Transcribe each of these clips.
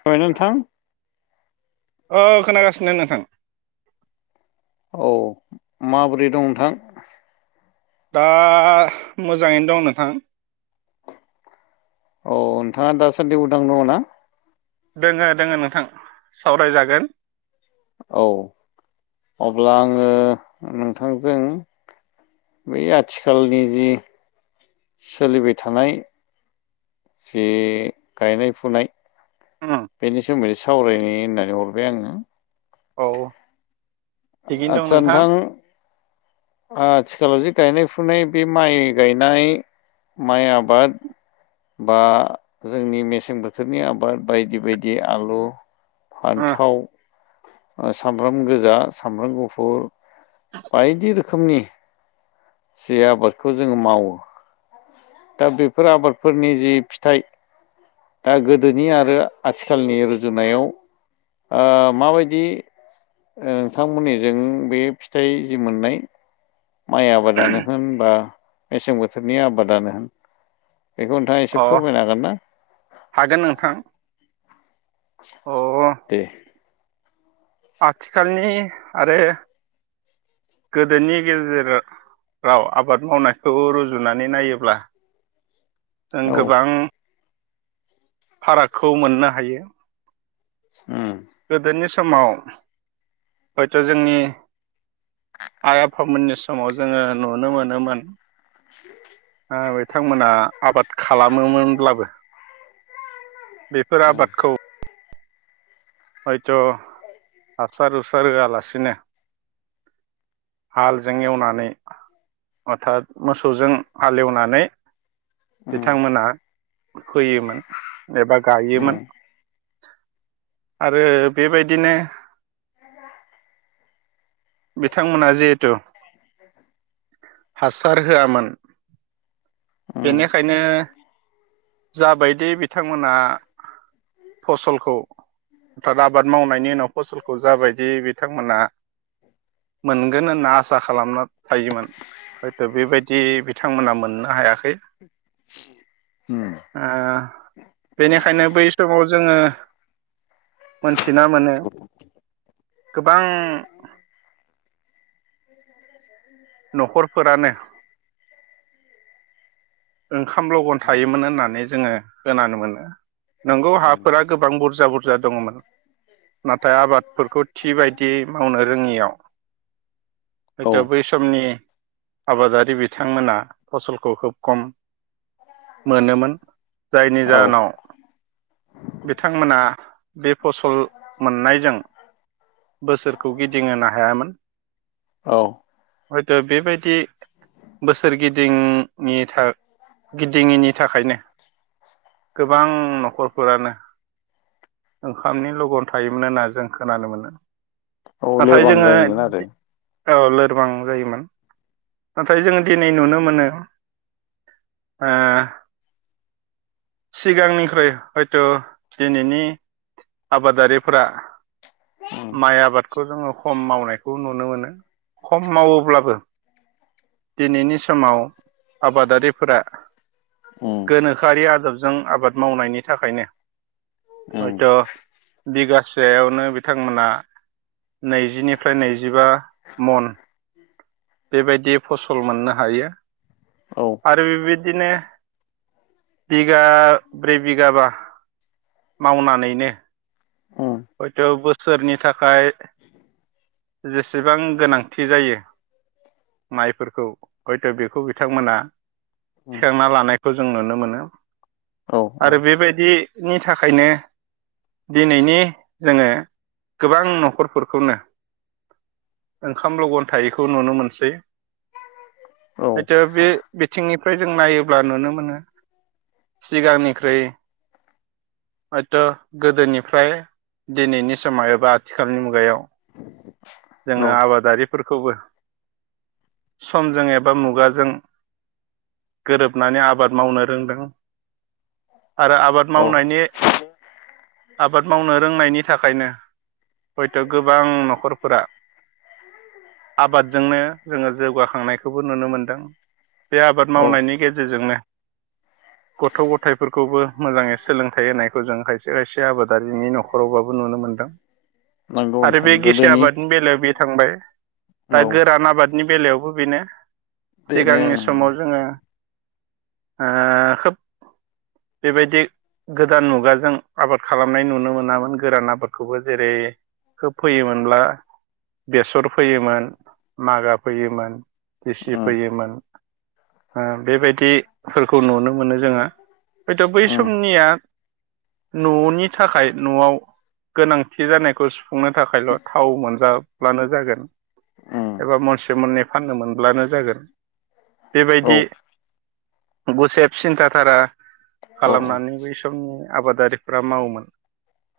[unintelligible] नोंथां अ खोनागासिनो नोंथां। औ माबोरै दं नोंथां? औ दा मोजाङैनो दं नोंथां। औ नोंथाङा दासान्दि उदां दङ ना? दोङो दोङो नोंथां सावरायजागोन। औ अब्ला आङो नोंथांजों बै आथिखालनि जि सोलिबाय थानाय जि गायनाय फुनाय उम बेनि सोमोन्दै सावरायनो होननानै हरबाय आङो। औ थिगैनो दं आच्छा नोंथां आथिखालाव जे गायनाय फुनाय बे माइ गायनाय माइ आबाद बा जोंनि मेसें बोथोरनि आबाद बायदि बायदि आलु उम फान्थाव सामब्राम गोजा सामब्राम गुफुर बायदि रोखोमनि जे आबादखौ जोङो मावो। दा बेफोर आबादफोरनि जि फिथाइ दा गोदोनि आरो आथिखालनि रुजुनायाव ओ माबायदि नोंथांमोननिजों बे फिथाइ जि मोननाय माइ आबादानो होन बा मेसें बोथोरनि आबादानो होन। बेखौ नोंथाङा एसे अ फोरमायनो हागोन ना? हागोन नोंथां। अ दे आथिखालनि आरो गोदोनि गेजेराव राव आबाद मावनायखौ रुजुनानै नायोब्ला जों औ गोबां फारागखौ मोननो हायो। उम गोदोनि समाव हयथ' जोंनि आइ आफामोननि समाव जोङो नुनो मोनोमोन। आ बिथांमोना आबाद खालामोमोनब्लाबो बेफोर आबादखौ हयथ' हासार उसार होआलासिनो हालजों एवनानै अथात मोसौजों हालेवनानै उम बिथांमोना फोयोमोन एबा गायोमोन उम आरो बेबायदिनो बिथांमोना जिहेथु हासार होआमोन बेनिखायनो जाबायदि बिथांमोना फसलखौ अर्थात आबाद मावनायनि उनाव फसलखौ जाबायदि बिथांमोना मोनगोन होनना आसा खालामना थायोमोन। हयथ' बेबायदि बिथांमोना मोननो हायाखै? उम ओ बेनिखायनो बै समाव जोङो मोनथिना मोनो। गोबां [inaudible] न'खरफोरानो ओंखाम लगन उम थायोमोन होननानै जोङो खोनानो मोनो। नंगौ उम हाफोरा गोबां बुरजा बुरजा दङमोन। नाथाय आबादफोरखौ थि बायदियै मावनो रोङियाव औ हयथ' बै समनि आबादारि बिथांमोना फसलखौ खोब खम मोनोमोन जायनि औ जाहोनाव बिथांमोना बे फसल मोननायजों बोसोरखौ गिदिंहोनो हायामोन। औ। हयथ' बेबायदि बोसोरगिदिंनि था गिदिङिनि थाखायनो गोबां न'खरफोरानो ओंखामनि लगन थायोमोन होनना जों खोनानो मोनो औ नाथाय लोरबां जोङो जायोमोन आरो लोरबां जायोमोन। नाथाय जोङो दिनै नुनो मोनो ओ सिगांनिख्रुइ हयथ' दिनैनि आबादारिफोरा उम माइ आबाद खौ जोङो खम मावनायखौ नुनो मोनो खम मावोब्लाबो दिनैनि समाव आबादारिफोरा उम। गोनोखोआरि आदबजों आबाद मावनायनि थाखायनो उम हयथ' बिगासेयावनो बिथांमोना नैजिनिफ्राय नैजिबा मन बेबायदि फसल मोननो हायो। औ। आरो बेबायदिनो बिगा ब्रै बिगाबा मावनानैनो उ। हयथ' बोसोरनि थाखाय [inaudible] जेसेबां गोनांथि जायो। माइफोरखौ हयथ' बेखौ बिथांमोना औ। थिखांना लानायखौ जों नुनो मोनो औ औ आरो बेबायदि नि थाखायनो दिनैनि जोङो गोबां न'खरफोरखौनो ओंखाम लगन थायैखौ नुनो मोनसै औ हथ' बे बिथिंनिफ्राय जों नायोब्ला नुनो मोनो सिगांनिख्रुइ हयथ' गोदोनिफ्राय दिनैनि समाव एबा आथिखालनि मुगायाव जोङो औ आबादारि फोरखौबो समजों एबा मुगाजों गोरोबनानै आबाद मावनो रोंदों। आरो आबाद औ मावनायनि आबाद मावनो रोंनायनि थाखायनो हयथ' गोबां न'खरफोरा आबादजोंनो जोङो जौगाखांनायखौबो नुनो मोनदों बे आबाद औ मावनायनि गेजेरजोंनो गथ' गथायफोरखौबो मोजाङै सोलोंथाइ होनायखौ जों खाय से खायसे आबादारिनि न'खरावबाबो नुनो मोनदों। नंगौ आरो नोंथां बे गिसे गोदोनि आबादनि बेलायाव बे थांबाय दा औ गोरान आबादनि बेलायावबो बेनो। बेनो सिगांनि समाव उम जोङो ओ खोब बेबायदि गोदान मुगाजों आबाद खालामनाय नुनो मोनामोन। गोरान आबादखौबो जेरै खोब फैयोमोनब्ला बेसर फैयोमोन मागा फैयोमोन। दिसि फैयोमोन बेबायदिफोरखौ नुनो मोनो जोङो। हयथ' बै उम समनिया न'नि थाखाय न'आव गोनांथि जानायखौ सुफुंनो थाखायल' थाव मोनजाब्लानो जागोन, उम एबा मनसे मननै फाननो मोनब्लानो जागोन। बेबायदि औ गुसेब सिन्था धारा औ खालामनानै बै सम समनि आबादारिफ्रा मावोमोन।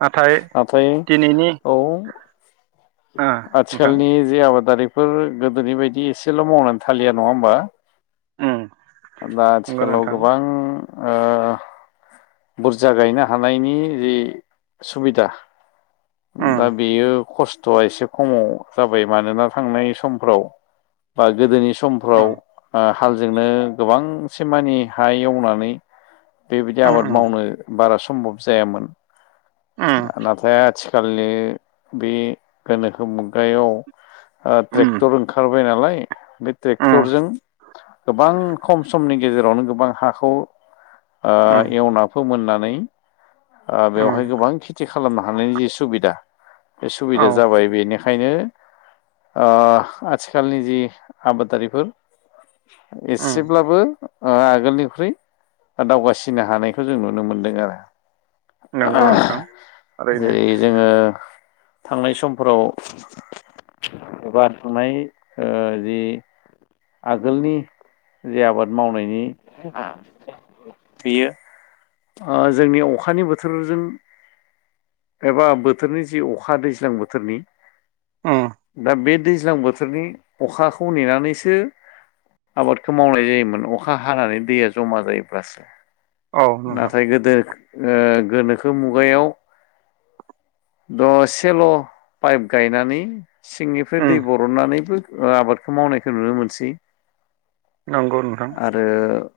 नाथाय नाथाय दिनैनि औ ओ नोंथां आथिखालनि जे आबादारिफोर गोदोनि बायदि एसेल' मावनानै थालिया नङा होमबा। उम। दा नंगौ आथिखालाव नोंथां गोबां ओ बुरजा गायनो हानायनि जि सुबिदा उम दा बेयो खस्थ थ'आ एसे खमाव जाबाय मानोना थांनाय समफ्राव बा गोदोनि सम समफ्राव उम आ हालजोंनो गोबांसे मानि हा एवनानै बेबायदि उम आबाद उम मावनो बारा सम्भब जायामोन। उम नाथाय खाललि बे गोनोखो मुगायाव उम ट्रेक्टर ओंखारबाय नालाय बे उम ट्रेक्टरजों गोबां खम समनि गेजेरावनो गोबां हाखौ उम एवना फोमोननानै बेवहाय उम गोबां खेथि खालामनो हानायनि जि सुबिदा बे औ सुबिदाया जाबाय बेनिखायनो आ- आथिखालनि जि आबादारिफोर उम एसेब्लाबो आगोलनिख्रुइ दावगासिननो हानायखौ जों नुनो मोनदों आरो। नंगौ नोंथां ओरैनो जेयै जोङो थांनाय समफोराव एबा थानाय जि आगोलनि जे आबाद मावनायनि बेयो जोंनि अखानि बोथोरजों एबा बोथोरनि जि अखा दैज्लां बोथोरनि उम दा बे दैज्लां बोथोरनि अखाखौ नेनानैसो आबादखौ मावनाय जायोमोन अखा हानानै दैया जमा जायोबासो। औ नंगौ नाथाय गोदो गोनोखो मुगायाव द' सेल' पाइप गायनानै सिंनिफ्राय दै उम ब बरननानैबो आबादखौ मावनायखौ नुनो मोनसै। नंगौ नोंथां। [unintelligible]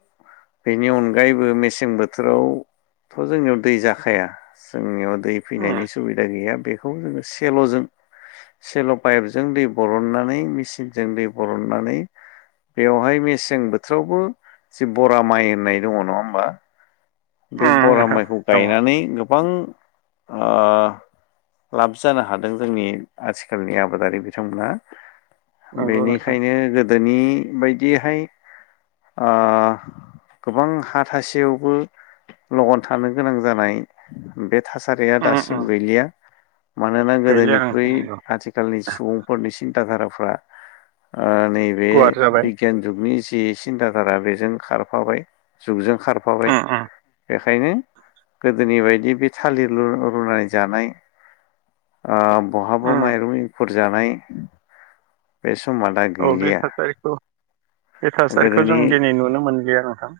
बेनि अनगायैबो मेसें बोथोरावथ' जोंनियाव दै जाखाया। जोंनियाव दै उम फैनायनि सुबिदा गैया बेखौ जोङो सेल'जों सेल' पाइपजों दै बरननानै मेचिनजों दै बरननानै बेवहाय मेसें बोथोरावबो जि बरा माइ होननाय दङ नङा होमबा। बे बरा नोंथां माइखौ दङ गायनानै गोबां ओ लाब जानो हादों जोंनि आथिखालनि आबादारि बिथांमोना। नंगौ नोंथां बेनिखायनो गोदोनि बाय दिहाय ओ गोबां हा थासेयावबो लगन थानो गोनां जानाय बे थासारिया उम उम दासिम गैलिया। मानोना गैलिया नोंथां गोदोनिख्रुइ नंगौ आथिखालनि सुबुंफोरनि सिन्था धाराफ्रा ओ नैबे गुवार जाबाय बिगियान जुगनि जि सिन्थाधारा बेजों खारफाबाय जुगजों खारफाबाय। उम उम। बेखायनो गोदोनि बायदि बे थालिर रुनानै जानाय ओ बहाबा उम माइरं एंखुर जानाय [unintelligible] औ बे थासारिखौ बे थासारिखौ गोदोनि जों दिनै नुनो मोनलिया नोंथां।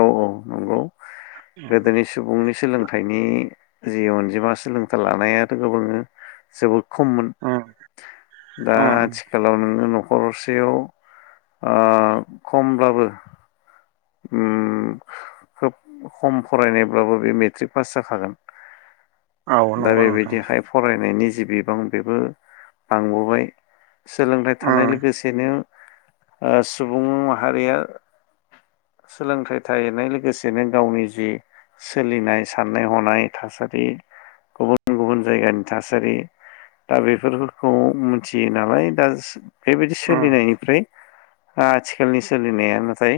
औ औ नंगौ गोदोनि सुबुंनि सोलोंथाइनि जि अनजिमा सोलोंथाइ लानायाथ' गोबाङो जोबोद खममोन उम दा उम आथिखालाव नोंङो न'खर नखरसेयाव ओ खमब्लाबो उम खोब खम फरायनायब्लाबो बे मेट्रिक पास जाखागोन। औ दा नंगौ नोंथां बेबायदिहाय फरायनायनि जि बिबां बेबो बांबोबाय। सोलोंथाइ थानाय उम लोगोसेनो ओ सुबुं माहारिया सोलोंथाइ थाहैनाय लोगोसेनो गावनि जि सोलिनाय साननाय हनाय थासारि गुबुन गुबुन जायगानि थासारि दा बेफोरखौ मोनथियो नालाय दा बेबायदि उम सोलिनायनिफ्राय आथिखालनि सोलिनाया नाथाय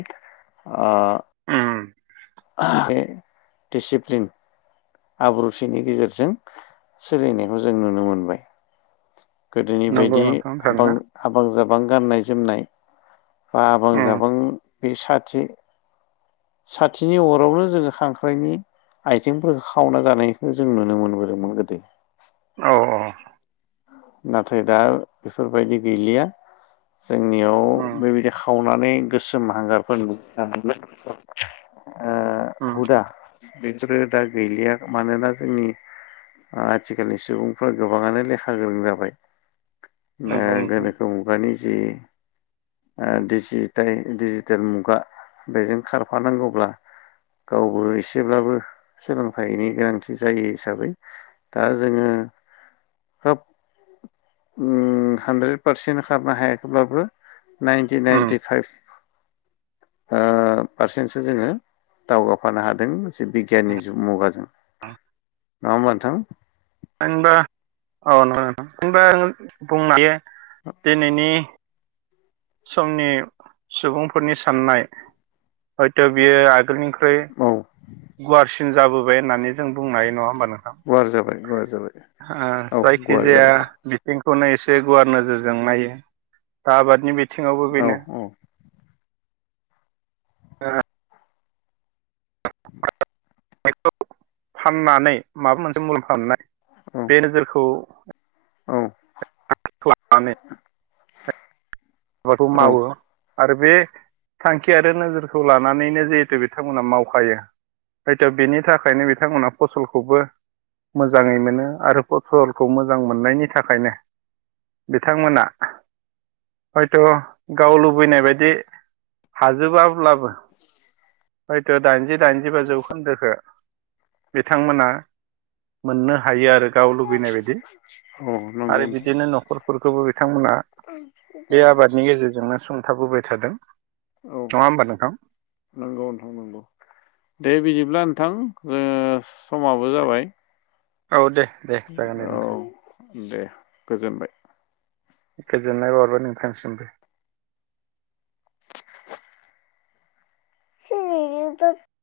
आ उम। [unintelligible] बे डिसिप्लिन आब्रुथिनि गेजेरजों सोलिनायखौ जों नुनो मोनबाय। गोदोनि नंगौ बायदि नोंथां थारैनो आबां जाबां गाननाय जोमनाय बा आबां उम जाबां बे साथि साथिनि अरावनो जोंङो खांख्राइनि आथिंफोर खावना जानायखौ जों नुनो मोनबोदोंमोन गोदो। औ औ। नाथाय दा बेफोरबायदि गैलिया। जोंनियाव उम बेबायदि खावनानै गोसोम हांगारफोर नु [unintelligible] [unintelligible] ओ उम हुदा। बिसोरो दा गैलिया मानोना जोंनि आथिखालनि सुबुंफोर गोबाङानो लेखा गोरों जाबाय। ओ नंगौ नोंथां गोनोखो मुगानि जि ओ डिजि डिजिटेल मुगा बेजों खारफानांगौब्ला गावबो एसेब्लाबो सोलोंथाइनि गोनांथि जायो हिसाबै दा जोंङो होब ओम हानद्रेद पारसेन्ट खारनो हायाखैब्लाबो नाइन्टि उम नाइन्टि फाइभ ओ पारसेन्टसो जोंङो दावगाफानो हादों एसे बिगियाननि मुगाजों नङा होमबाथां? [unintelligible] दिनैनि समनि सुबुंफोरनि साननाय हयथ' बियो आगोलनिख्रुइ औ गुवारसिन जाबोबाय होननानै जों बुंनायायो नङा होमबा नों गुवार जाबाय गुवार जाबाय ओ औ गुवार जायखिजाया जाबाय बिथिंखौनो एसे गुवार नोजोरजों नायो दा आबादनि बिथिंङावबो औ बेनो। ओ [inaudible] [unintelligible] फाननानै माबा मोनसे मुलाम्फा मोननाय औ बे नोजोरखौ औ। [unintelligible] एबाथ' औ मावो। आरो बे थांखि आरो नोजोरखौ लानानैनो जिहेथु बिथांमोना मावखायो। हयथ' बेनि थाखायनो बिथांमोना फसलखौबो मोजाङै मोनो। आरो सलखौ मोजां मोननायनि थाखायनो बिथांमोना हयथ' गाव लुबैनाय बायदि हाजोबाब्लाबो दाइनजि दाइनजिबा जौखोन्दोखो बिथांमोना मोननो हायो आरो। गाव लुबैनाय बायदि औ नंगौ आरो नोंथां बिदिनो न'खरफोरखौबो बिथांमोना [inaudible] बे आबादनि गेजेरजोंनो सुंथाबबाय थादों औ नङा होमबा नोंथां। नंगौ नोंथां नंगौ दे बिदिब्ला नोंथां समाबो जाबाय। औ दे। दे जागोन दे नोंथां औ दे गोजोनबाय। गोजोननाय हरबाय नोंथांनिसिमबो। [unintelligible]